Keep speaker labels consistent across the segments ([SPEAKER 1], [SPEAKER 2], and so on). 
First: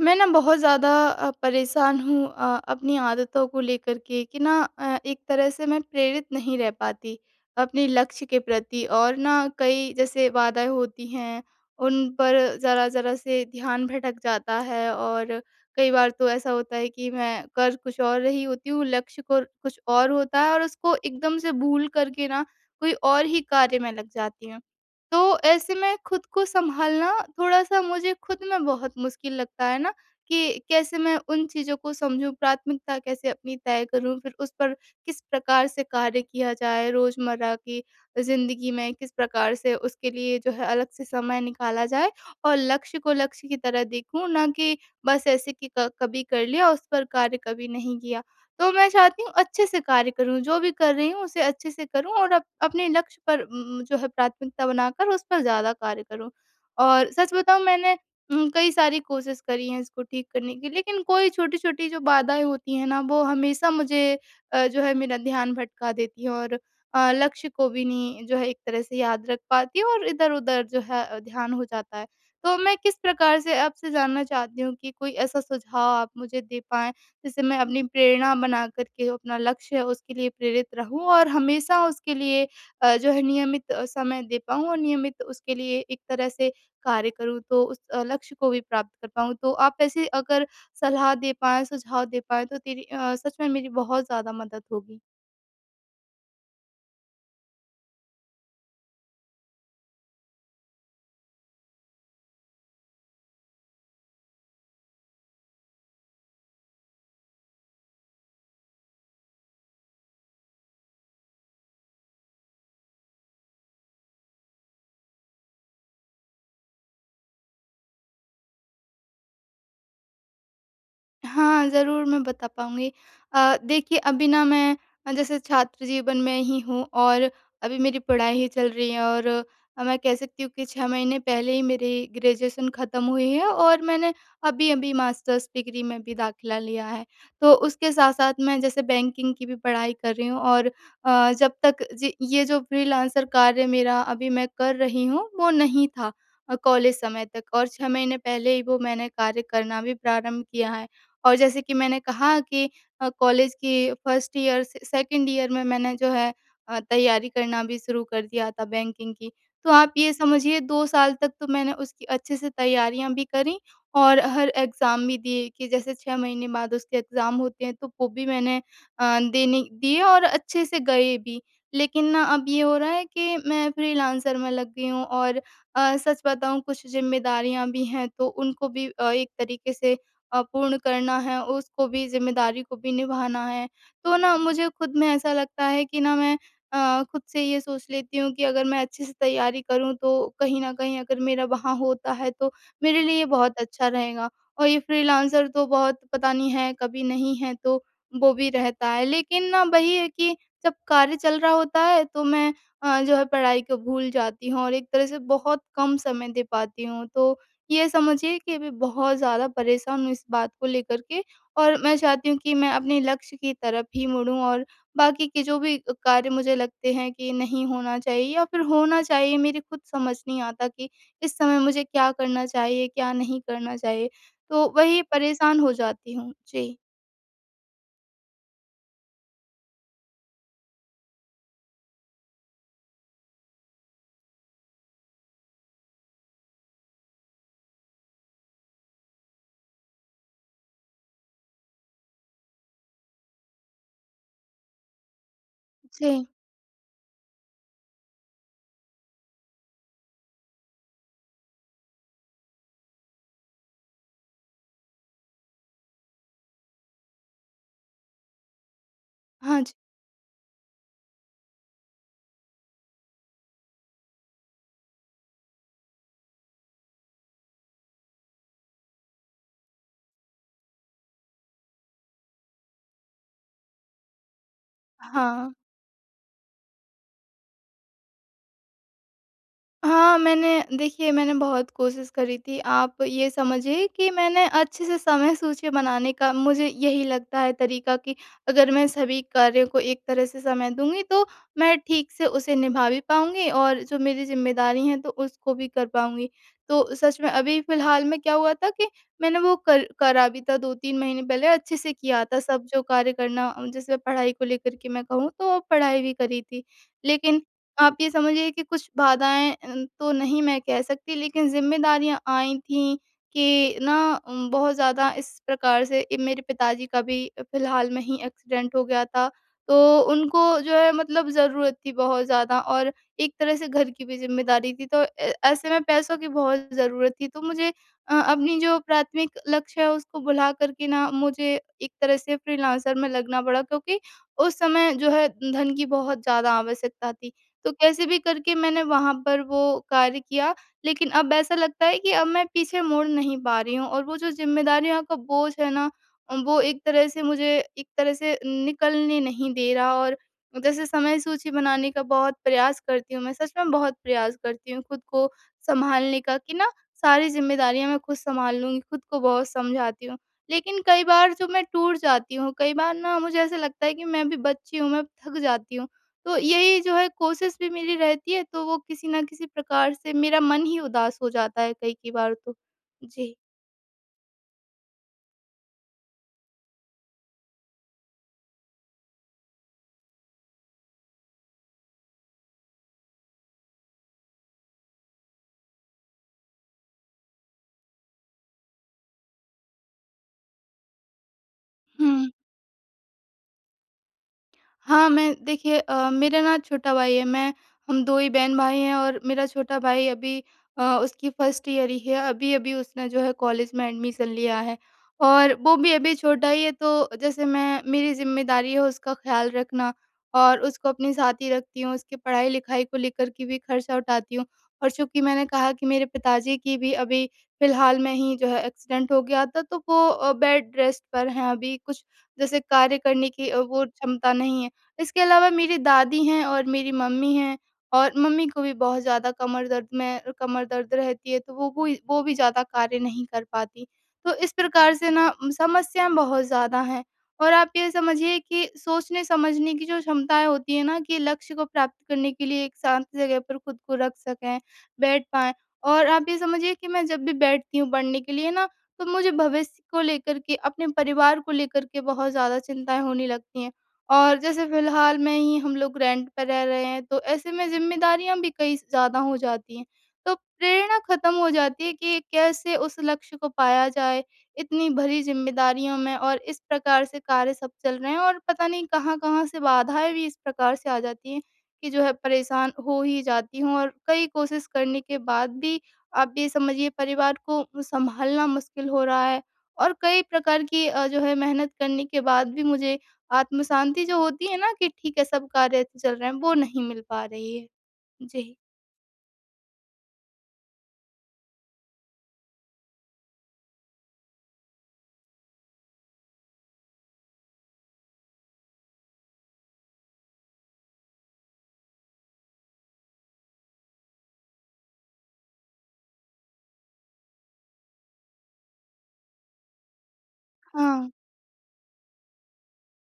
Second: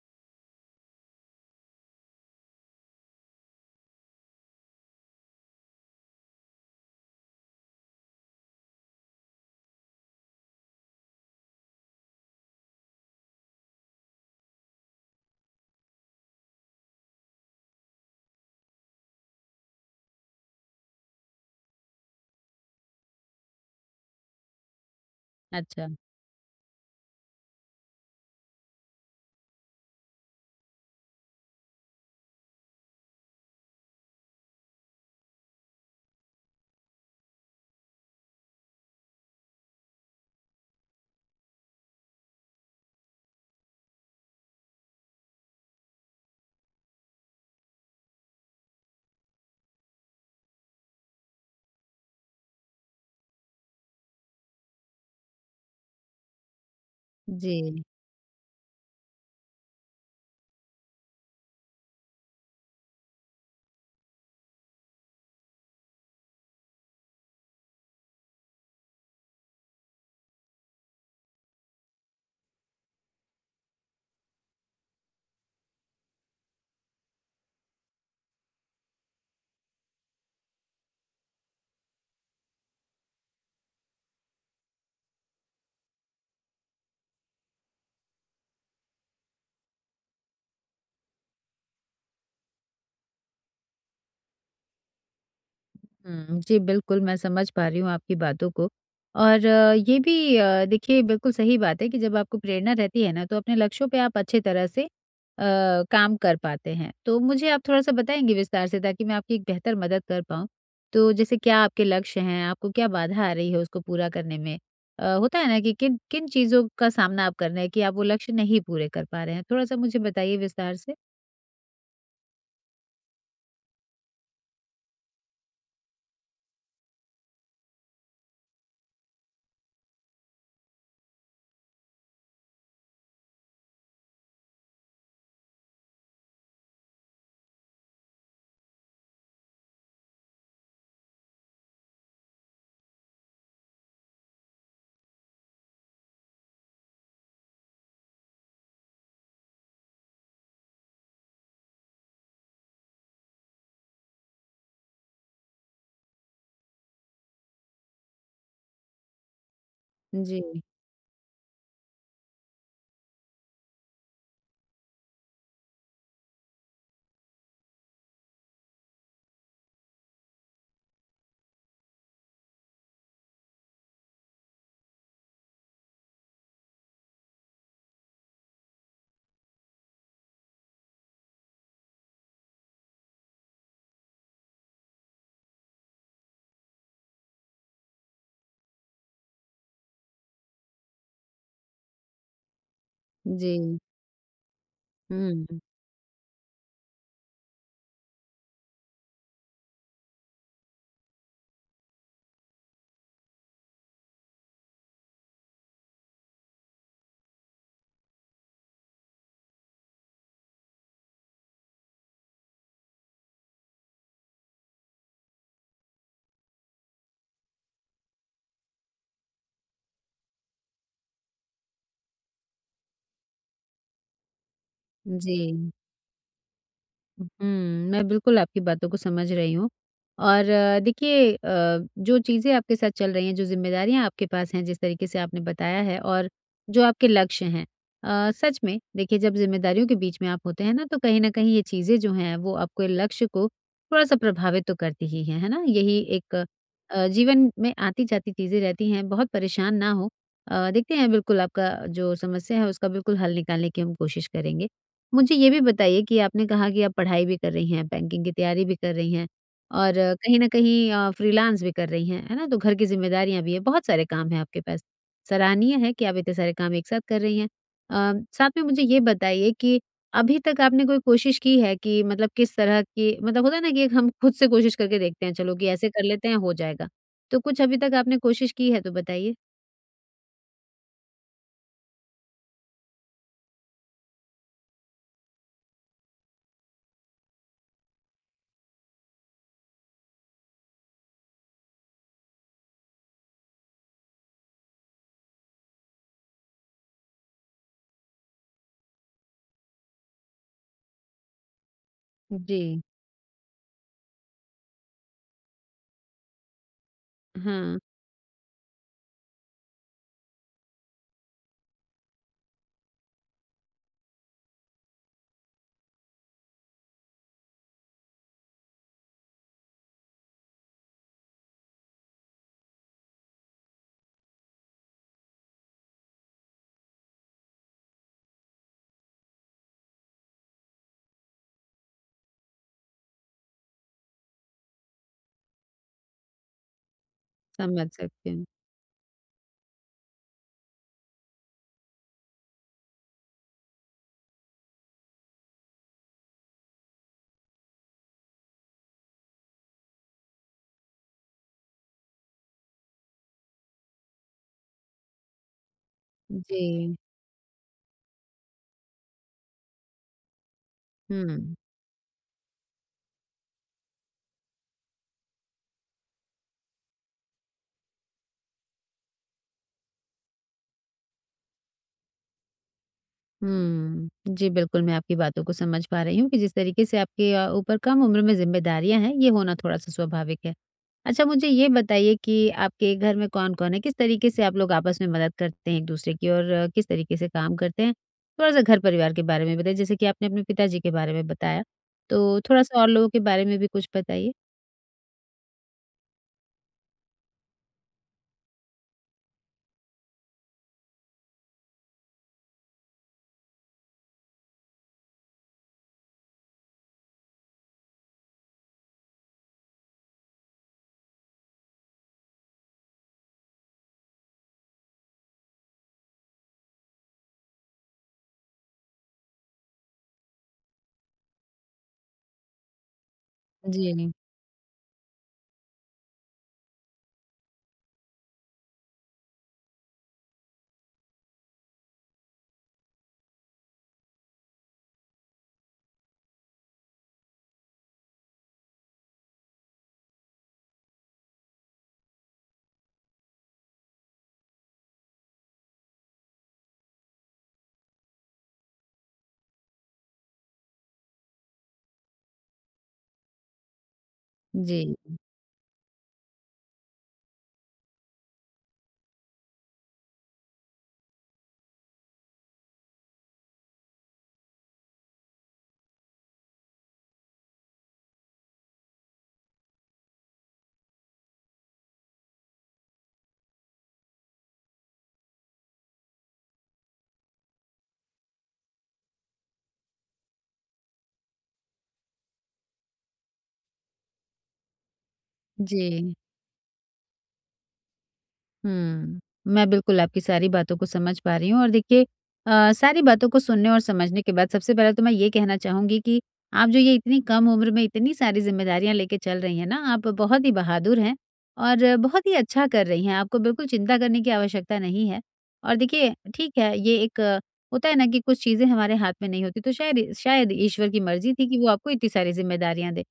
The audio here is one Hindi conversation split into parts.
[SPEAKER 1] मैं ना बहुत ज़्यादा परेशान हूँ, अपनी आदतों को लेकर के कि ना एक तरह से मैं प्रेरित नहीं रह पाती अपने लक्ष्य के प्रति, और ना कई जैसे बाधाएं होती हैं उन पर। ज़रा ज़रा से ध्यान भटक जाता है। और कई बार तो ऐसा होता है कि मैं कर कुछ और रही होती हूँ, लक्ष्य को कुछ और होता है और उसको एकदम से भूल करके ना कोई और ही कार्य में लग जाती हूँ। तो ऐसे
[SPEAKER 2] अच्छा,
[SPEAKER 1] में खुद को सँभालना थोड़ा-सा मुझे खुद में बहुत मुश्किल लगता है ना, कि कैसे मैं उन चीज़ों को समझूँ, प्राथमिकता कैसे अपनी तय करूँ, फिर उस पर किस प्रकार से कार्य किया जाए, रोज़मर्रा की ज़िंदगी में किस प्रकार से उसके लिए जो है अलग से समय निकाला जाए, और लक्ष्य को लक्ष्य की तरह देखूँ, ना कि बस ऐसे कि क कभी कर लिया, उस पर कार्य कभी नहीं किया। तो मैं चाहती हूँ अच्छे से कार्य करूँ, जो भी कर रही हूँ उसे अच्छे से करूँ और अप अपने लक्ष्य पर जो है प्राथमिकता बनाकर उस पर ज़्यादा कार्य करूँ। और सच बताऊँ
[SPEAKER 2] जी।
[SPEAKER 1] मैंने कई सारी कोशिश करी है इसको ठीक करने की, लेकिन कोई छोटी-छोटी जो बाधाएँ होती हैं ना वो हमेशा मुझे जो है मेरा ध्यान भटका देती हैं। और लक्ष्य को भी नहीं जो है एक तरह से याद रख पाती हूँ और इधर-उधर जो है ध्यान हो जाता है। तो मैं किस प्रकार से आपसे जानना चाहती हूँ कि कोई ऐसा सुझाव आप मुझे दे पाएँ जैसे मैं अपनी प्रेरणा बना कर के अपना लक्ष्य है उसके लिए प्रेरित रहूँ और हमेशा उसके लिए जो है नियमित समय दे पाऊँ और नियमित उसके लिए एक तरह से कार्य करूँ तो उस लक्ष्य को भी प्राप्त कर पाऊँ। तो आप ऐसे अगर सलाह दे पाएँ सुझाव दे पाएँ तो तेरी सच में मेरी बहुत ज़्यादा मदद होगी।
[SPEAKER 2] हुँ, जी, बिल्कुल मैं समझ पा रही हूँ आपकी बातों को और ये भी देखिए बिल्कुल सही बात है कि जब आपको प्रेरणा रहती है ना, तो अपने लक्ष्यों पे आप अच्छी तरह से काम कर पाते हैं। तो मुझे आप थोड़ा-सा बताएँगे विस्तार से ताकि मैं आपकी एक बेहतर मदद कर पाऊँ? तो जैसे क्या आपके लक्ष्य हैं? आपको क्या बाधा आ रही है उसको पूरा करने में? होता है ना कि किन किन चीज़ों का सामना आप कर रहे हैं कि आप वो लक्ष्य नहीं पूरे कर पा रहे हैं? थोड़ा-सा मुझे बताइए विस्तार से।
[SPEAKER 1] हाँ, ज़रूर मैं बता पाऊँगी। देखिए अभी ना मैं जैसे छात्र जीवन में ही हूँ और अभी मेरी पढ़ाई ही चल रही है। और मैं कह सकती हूँ कि 6 महीने पहले ही मेरी ग्रेजुएशन ख़त्म हुई है और मैंने अभी-अभी मास्टर्स डिग्री में भी दाखिला लिया है। तो उसके साथ-साथ मैं जैसे बैंकिंग की भी पढ़ाई कर रही हूँ। और जब तक जी ये जो फ्रीलांसर कार्य मेरा अभी मैं कर रही हूँ, वो नहीं था कॉलेज समय तक, और 6 महीने पहले ही वो मैंने कार्य करना भी प्रारंभ किया है। और जैसे कि मैंने कहा कि कॉलेज की फर्स्ट ईयर से सेकंड ईयर में मैंने जो है तैयारी करना भी शुरू कर दिया था बैंकिंग की। तो आप ये
[SPEAKER 2] जी,
[SPEAKER 1] समझिए 2 साल तक तो मैंने उसकी अच्छे से तैयारियाँ भी करी, और हर एग्ज़ाम भी दिए कि जैसे 6 महीने बाद उसके एग्ज़ाम होते हैं तो वो भी मैंने देने दिए और अच्छे से गए भी। लेकिन ना अब ये हो रहा है कि मैं फ्रीलांसर में लग गई हूँ और सच बताऊँ कुछ ज़िम्मेदारियाँ भी हैं तो उनको भी एक तरीके से पूर्ण करना है, उसको भी ज़िम्मेदारी को भी निभाना है। तो ना मुझे खुद में ऐसा लगता है कि ना मैं खुद से ये सोच लेती हूँ कि अगर मैं अच्छे से तैयारी करूँ तो कहीं न कहीं अगर मेरा वहाँ होता है तो मेरे लिए
[SPEAKER 2] जी।
[SPEAKER 1] बहुत अच्छा रहेगा। और ये
[SPEAKER 2] हुँ,
[SPEAKER 1] फ्रीलांसर तो बहुत पता नहीं है, कभी नहीं है तो वो भी रहता है। लेकिन ना वही है कि जब कार्य चल रहा होता है तो मैं जो है पढ़ाई को भूल जाती हूँ और एक तरह से बहुत कम समय दे पाती हूँ। तो ये समझिए कि अभी बहुत ज़्यादा परेशान हूँ इस बात को लेकर के। और मैं चाहती हूँ कि मैं अपने लक्ष्य की तरफ ही मुड़ूँ, और बाकी के जो भी कार्य मुझे लगते हैं कि नहीं होना चाहिए या फिर होना चाहिए मेरी खुद समझ नहीं आता कि इस समय मुझे क्या करना चाहिए, क्या नहीं करना चाहिए। तो वही
[SPEAKER 2] जी।
[SPEAKER 1] परेशान हो जाती हूँ। जी।
[SPEAKER 2] हुँ, मैं बिल्कुल आपकी बातों को समझ रही हूँ और देखिए जो चीज़ें आपके साथ चल रही हैं, जो ज़िम्मेदारियाँ आपके पास हैं, जिस तरीके से आपने बताया है और जो आपके लक्ष्य हैं सच में देखिए जब ज़िम्मेदारियों के बीच में आप होते हैं ना, तो कहीं न कहीं ये चीज़ें जो हैं वो आपके लक्ष्य को थोड़ा-सा प्रभावित तो करती ही हैं, है ना? यही
[SPEAKER 1] जी।
[SPEAKER 2] एक जीवन में आती-जाती चीज़ें रहती हैं, बहुत परेशान ना हों। देखते हैं बिल्कुल आपका जो समस्या है उसका बिल्कुल हल निकालने की हम कोशिश करेंगे। मुझे ये भी बताइए कि आपने कहा कि आप पढ़ाई भी कर रही हैं, बैंकिंग की तैयारी भी कर रही हैं
[SPEAKER 1] हाँ, जी।
[SPEAKER 2] और कहीं न कहीं फ्रीलांस भी कर रही हैं, है ना? तो घर की ज़िम्मेदारियाँ भी हैं, बहुत सारे काम हैं आपके पास। सराहनीय है कि आप इतने सारे काम एक साथ कर रही हैं। साथ में मुझे ये बताइए कि अभी तक आपने कोई कोशिश की है कि मतलब किस तरह की मतलब होता है ना कि एक हम खुद से कोशिश करके देखते हैं,
[SPEAKER 1] हाँ।
[SPEAKER 2] चलो कि ऐसे कर लेते हैं, हो जाएगा। तो कुछ अभी तक आपने कोशिश की है तो बताइए?
[SPEAKER 1] हाँ, मैंने देखिए मैंने बहुत कोशिश करी थी। आप ये समझिए कि मैंने अच्छे से समय सूची बनाने का मुझे यही लगता है तरीका कि अगर मैं सभी कार्यों को एक तरह से समय दूँगी तो मैं ठीक से उसे निभा भी पाऊँगी और जो मेरी ज़िम्मेदारी है तो उसको भी कर पाऊँगी। तो सच में अभी फ़िलहाल में क्या हुआ था कि मैंने वो कर करा भी था 2-3 महीने पहले, अच्छे से किया था
[SPEAKER 2] जी।
[SPEAKER 1] सब जो कार्य करना, जैसे पढ़ाई को लेकर के मैं कहूँ तो पढ़ाई भी करी थी। लेकिन
[SPEAKER 2] हाँ,
[SPEAKER 1] आप ये समझिए कि कुछ बाधाएँ तो नहीं मैं कह सकती लेकिन ज़िम्मेदारियाँ आई थी कि ना बहुत ज़्यादा इस प्रकार से मेरे पिताजी का भी फ़िलहाल में ही एक्सीडेंट हो गया था। तो उनको जो है मतलब ज़रूरत थी बहुत ज़्यादा और एक तरह से घर की भी ज़िम्मेदारी थी, तो ए ऐसे में पैसों की बहुत ज़रूरत थी। तो मुझे अपनी जो प्राथमिक लक्ष्य है उसको भुला कर के ना मुझे एक तरह से फ्रीलांसर में लगना पड़ा क्योंकि उस समय जो है धन की बहुत ज़्यादा आवश्यकता थी। तो
[SPEAKER 2] समझ
[SPEAKER 1] कैसे भी
[SPEAKER 2] सकती हूँ।
[SPEAKER 1] करके मैंने वहाँ पर वो कार्य किया। लेकिन अब ऐसा लगता है कि अब मैं पीछे मुड़ नहीं पा रही हूँ और वो जो ज़िम्मेदारियों का बोझ है ना, वो एक तरह से मुझे एक तरह से निकलने नहीं दे रहा। और जैसे समय सूची बनाने का बहुत प्रयास करती हूँ मैं, सच में बहुत प्रयास करती हूँ खुद को सँभालने का कि ना
[SPEAKER 2] जी,
[SPEAKER 1] सारी ज़िम्मेदारियाँ मैं खुद सँभाल लूँगी, खुद को बहुत समझाती हूँ। लेकिन कई बार जो
[SPEAKER 2] हुँ।
[SPEAKER 1] मैं टूट जाती हूँ, कई बार ना मुझे ऐसा लगता है कि मैं भी बच्ची हूँ, मैं थक जाती हूँ। तो यही जो है कोशिश भी मेरी रहती है तो वो किसी न किसी प्रकार से मेरा मन ही उदास हो जाता है कई-कई बार तो। जी।
[SPEAKER 2] हुँ। जी, बिल्कुल, मैं आपकी बातों को समझ पा रही हूँ कि जिस तरीके से आपके ऊपर कम उम्र में ज़िम्मेदारियाँ हैं, ये होना थोड़ा-सा स्वाभाविक है। अच्छा मुझे ये बताइए कि आपके घर में कौन-कौन है? किस तरीके से आप लोग आपस में मदद करते हैं एक-दूसरे की और किस तरीके से काम करते हैं? थोड़ा-सा घर-परिवार के बारे में बताइए, जैसे कि आपने अपने पिताजी के बारे में बताया,
[SPEAKER 1] हुँ।
[SPEAKER 2] तो थोड़ा-सा और लोगों के बारे में भी कुछ बताइए?
[SPEAKER 1] हाँ, मैं देखिए मेरा ना छोटा भाई है, मैं हम 2 ही बहन-भाई हैं और मेरा छोटा भाई अभी उसकी फर्स्ट ईयर ही है, अभी-अभी उसने जो है कॉलेज में एडमिशन लिया है और वो भी अभी छोटा ही है, तो जैसे मैं मेरी ज़िम्मेदारी है उसका ख़्याल रखना और उसको अपने साथ ही रखती हूँ, उसकी पढ़ाई-लिखाई को लेकर के भी खर्चा उठाती हूँ। और चूँकि मैंने कहा कि मेरे पिताजी की भी अभी फ़िलहाल में ही जो है एक्सीडेंट हो गया था, तो वो बेड रेस्ट पर हैं अभी, कुछ जैसे कार्य करने की वो
[SPEAKER 2] जी,
[SPEAKER 1] क्षमता नहीं है। इसके अलावा मेरी दादी हैं और मेरी मम्मी हैं और मम्मी को भी बहुत ज़्यादा कमर दर्द रहती है, तो वो भी ज़्यादा कार्य नहीं कर पाती। तो इस प्रकार से ना समस्याएँ बहुत ज़्यादा हैं, और आप ये समझिए कि सोचने-समझने की जो क्षमताएँ होती हैं ना कि लक्ष्य को प्राप्त करने के लिए एक शांत जगह पर खुद को रख सकें, बैठ पाएँ। और आप ये समझिए कि मैं जब भी बैठती हूँ पढ़ने के लिए ना, तो मुझे भविष्य को लेकर के, अपने परिवार को लेकर के बहुत ज़्यादा चिंताएँ होने लगती हैं। और जैसे
[SPEAKER 2] जी,
[SPEAKER 1] फ़िलहाल में ही हम लोग रेंट पे रह रहे हैं, तो ऐसे में ज़िम्मेदारियाँ भी कई ज़्यादा हो जाती हैं। तो प्रेरणा ख़त्म हो जाती है कि कैसे उस लक्ष्य को पाया जाए, इतनी भरी ज़िम्मेदारियों में और इस प्रकार से कार्य सब चल रहे हैं और पता नहीं कहाँ-कहाँ से बाधाएँ भी इस प्रकार से आ जाती हैं कि जो है परेशान हो ही जाती हूँ। और कई कोशिश करने के बाद भी आप ये समझिए परिवार को सँभालना मुश्किल हो रहा है, और कई प्रकार की जो है मेहनत करने के बाद भी मुझे आत्म शांति जो होती है ना कि ठीक है सब कार्य अच्छे चल
[SPEAKER 2] जी।
[SPEAKER 1] रहे हैं, वो नहीं मिल पा रही है। जी।
[SPEAKER 2] हुँ। मैं बिल्कुल आपकी सारी बातों को समझ पा रही हूँ और देखिए सारी बातों को सुनने और समझने के बाद सबसे पहले तो मैं ये कहना चाहूँगी कि आप जो ये इतनी कम उम्र में इतनी सारी ज़िम्मेदारियाँ लेके चल रही हैं ना, आप बहुत ही बहादुर हैं और बहुत ही अच्छा कर रही हैं। आपको बिल्कुल चिंता करने की आवश्यकता नहीं है। और देखिए ठीक है, ये एक होता है ना कि कुछ चीज़ें हमारे हाथ में नहीं होती, तो शायद शायद ईश्वर की
[SPEAKER 1] हाँ,
[SPEAKER 2] मर्ज़ी थी कि वो आपको इतनी सारी ज़िम्मेदारियाँ दे।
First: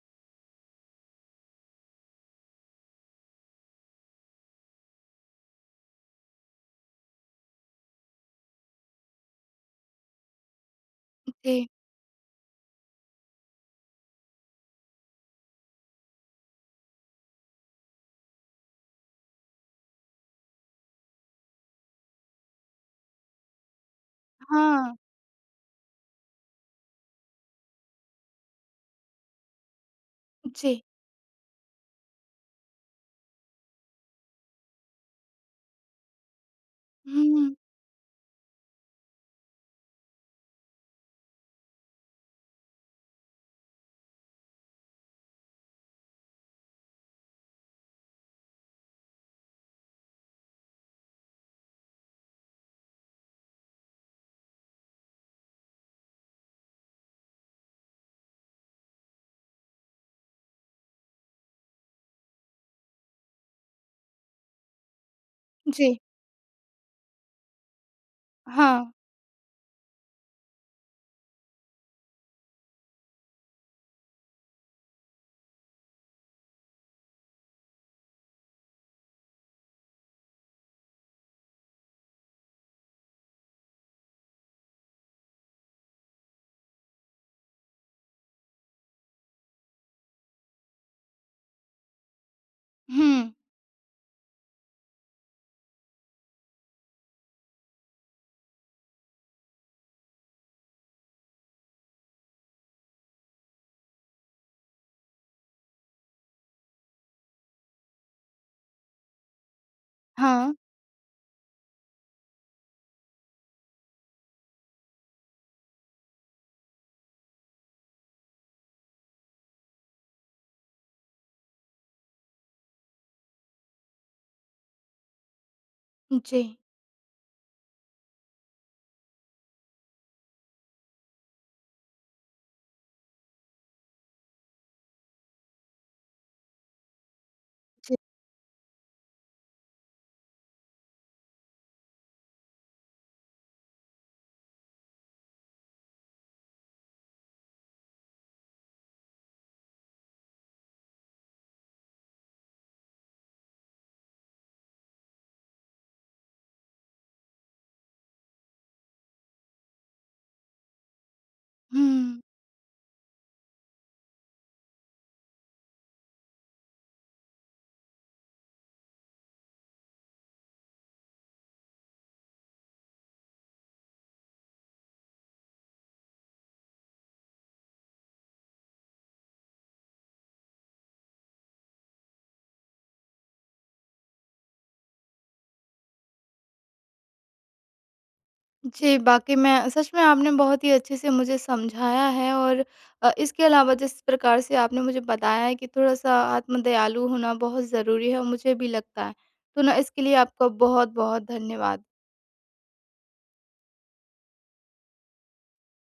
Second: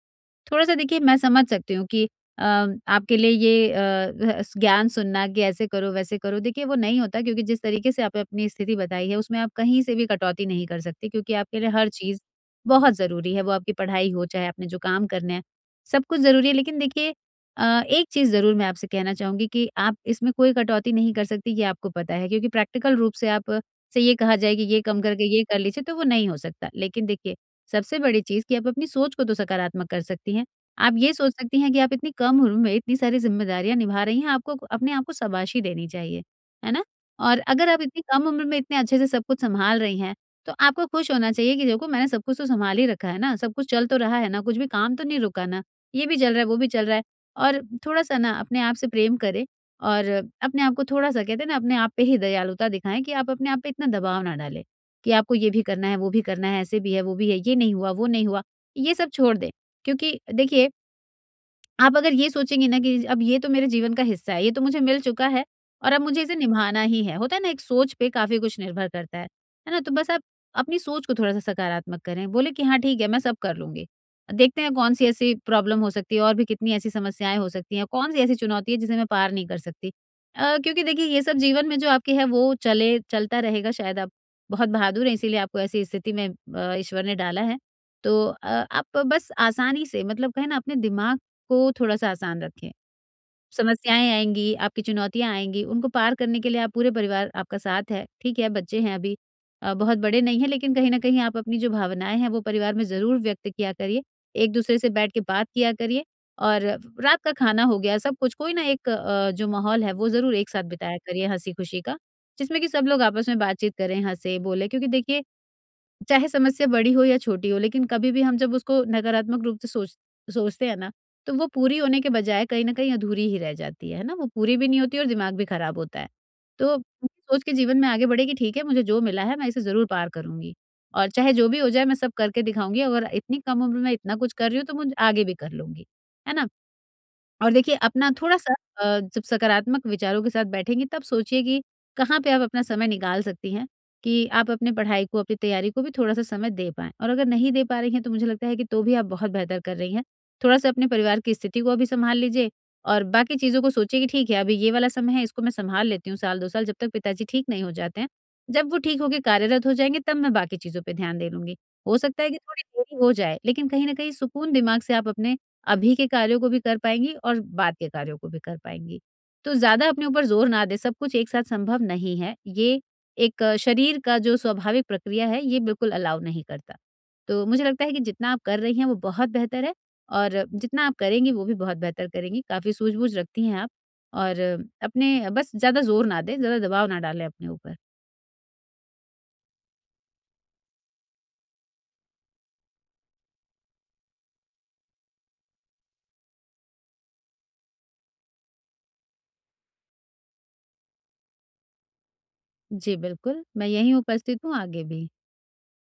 [SPEAKER 2] थोड़ा-सा देखिए मैं समझ सकती हूँ कि अ, आपके लिए ये स ज्ञान सुनना कि ऐसे करो, वैसे करो, देखिए वो नहीं होता क्योंकि जिस तरीके से आपने अपनी स्थिति बताई है उसमें आप कहीं से भी कटौती नहीं कर सकते क्योंकि आपके
[SPEAKER 1] जी।
[SPEAKER 2] लिए हर चीज़ बहुत ज़रूरी है। वो आपकी पढ़ाई हो, चाहे आपने जो काम करने हैं, सब कुछ ज़रूरी है। लेकिन देखिए एक चीज़ ज़रूर मैं आपसे कहना चाहूँगी कि आप इसमें कोई कटौती नहीं कर सकती ये आपको पता है क्योंकि प्रैक्टिकल रूप से आप से ये कहा जाए कि ये
[SPEAKER 1] हाँ,
[SPEAKER 2] कम करके ये कर लीजिए तो वो नहीं हो सकता। लेकिन देखिए सबसे बड़ी चीज़ कि आप अपनी सोच को तो सकारात्मक कर सकती हैं।
[SPEAKER 1] जी।
[SPEAKER 2] आप ये सोच सकती हैं कि आप इतनी कम उम्र में इतनी सारी ज़िम्मेदारियाँ निभा रही हैं, आपको अपने आप को शाबाशी देनी चाहिए। है ना? और
[SPEAKER 1] हुँ,
[SPEAKER 2] अगर आप इतनी कम उम्र में इतने अच्छे से सब कुछ सँभाल रही हैं, तो आपको खुश होना चाहिए कि देखो मैंने सब कुछ तो सँभाल ही रखा है ना, सब कुछ चल तो रहा है ना, कुछ भी काम तो नहीं रुका ना। ये भी चल रहा है, वो भी चल रहा है और थोड़ा-सा ना अपने आप से प्रेम करें और अपने आप को थोड़ा-सा कहते हैं ना अपने आप पे ही दयालुता दिखाएँ कि आप अपने आप पे इतना दबाव ना डालें। कि आपको ये भी करना है, वो भी करना है, ऐसे भी है, वो भी है, ये नहीं हुआ, वो नहीं हुआ, ये सब छोड़ दें। क्योंकि देखिए आप अगर ये सोचेंगी ना कि अब ये तो मेरे जीवन का हिस्सा है, ये तो मुझे मिल चुका है और
[SPEAKER 1] जी।
[SPEAKER 2] अब मुझे इसे निभाना ही है। होता है ना एक सोच पे काफ़ी कुछ
[SPEAKER 1] हाँ।
[SPEAKER 2] निर्भर करता है ना? तो बस आप अपनी सोच को थोड़ा-सा सकारात्मक करें, बोले कि हाँ ठीक है, मैं सब कर लूँगी। देखते हैं कौन-सी ऐसी प्रॉब्लम हो सकती है और भी कितनी ऐसी समस्याएँ हो सकती हैं, कौन-सी ऐसी चुनौती है जिसे मैं पार नहीं कर सकती। क्योंकि देखिए ये सब जीवन में जो आपके है वो चले चलता रहेगा शायद आप बहुत बहादुर हैं इसीलिए आपको ऐसी स्थिति में ईश्वर ने डाला है। तो आप बस आसानी से मतलब कहे ना अपने दिमाग को थोड़ा-सा आसान रखें।
[SPEAKER 1] हुँ,
[SPEAKER 2] समस्याएँ आएँगी, आपकी चुनौतियाँ आएँगी, उनको पार करने के लिए आप पूरे परिवार आपका साथ है, ठीक है, बच्चे हैं अभी बहुत बड़े नहीं हैं लेकिन कहीं न कहीं आप अपनी जो भावनाएँ हैं वो परिवार में ज़रूर व्यक्त किया करिए। एक-दूसरे से बैठ के बात किया करिए और रात का खाना हो गया, सब कुछ, कोई ना एक जो माहौल है वो ज़रूर एक
[SPEAKER 1] हाँ।
[SPEAKER 2] साथ बिताया करिए हँसी-खुशी का, जिसमें कि सब लोग आपस में बातचीत करें, हँसे, बोले क्योंकि देखिए चाहे समस्या बड़ी हो या छोटी हो, लेकिन कभी भी हम जब उसको नकारात्मक रूप से सोचते हैं ना, तो वो पूरी होने के बजाय कहीं न कहीं अधूरी ही रह जाती है ना? वो पूरी भी नहीं होती और दिमाग भी खराब होता है।
[SPEAKER 1] जी,
[SPEAKER 2] तो ये सोच के जीवन में आगे बढ़े कि ठीक है, मुझे जो मिला है मैं इसे ज़रूर पार करूँगी और चाहे जो भी हो जाए मैं सब करके दिखाऊँगी, अगर इतनी कम उम्र में इतना कुछ कर रही हूँ तो मुझे आगे भी कर लूँगी, है ना? और देखिए
[SPEAKER 1] जी।
[SPEAKER 2] अपना थोड़ा-सा जब सकारात्मक विचारों के साथ बैठेंगी तब सोचिए कि कहाँ पे आप अपना समय निकाल सकती हैं, कि आप अपने पढ़ाई को, अपनी तैयारी को भी थोड़ा-सा समय दे पाएँ। और अगर नहीं दे पा रही हैं तो मुझे लगता है कि तो भी आप बहुत बेहतर कर रही हैं। थोड़ा-सा अपने परिवार की स्थिति को अभी संभाल लीजिए और बाकी चीज़ों को सोचिए कि ठीक है अभी ये वाला समय है इसको मैं संभाल लेती हूँ साल 2 साल जब तक पिताजी ठीक नहीं हो जाते हैं। जब वो ठीक होके कार्यरत हो जाएँगे तब मैं बाकी चीज़ों पे ध्यान दे लूँगी। हो
[SPEAKER 1] हुँ।
[SPEAKER 2] सकता है कि थोड़ी देरी हो जाए लेकिन कहीं न कहीं सुकून दिमाग से आप अपने अभी के कार्यों को भी कर पाएँगी और बाद के कार्यों को भी कर पाएँगी। तो ज़्यादा अपने ऊपर ज़ोर ना दें, सब कुछ एक साथ संभव नहीं है। ये एक शरीर का जो स्वाभाविक प्रक्रिया है, ये बिल्कुल अलाउ नहीं करता। तो मुझे लगता है कि जितना आप कर रही हैं, वो बहुत बेहतर है और जितना आप करेंगी, वो भी बहुत बेहतर करेंगी। काफ़ी सूझबूझ रखती हैं आप और अपने बस ज़्यादा ज़ोर ना दें, ज़्यादा दबाव ना डालें अपने ऊपर।
[SPEAKER 1] जी, बाक़ई मैं सच में आपने बहुत ही अच्छे से मुझे समझाया है, और इसके अलावा जिस प्रकार से आपने मुझे बताया है कि थोड़ा-सा आत्म दयालु होना बहुत ज़रूरी है और मुझे भी लगता है। तो ना इसके लिए आपका बहुत-बहुत धन्यवाद।
[SPEAKER 2] जी, बिल्कुल, मैं यहीं उपस्थित हूँ आगे भी।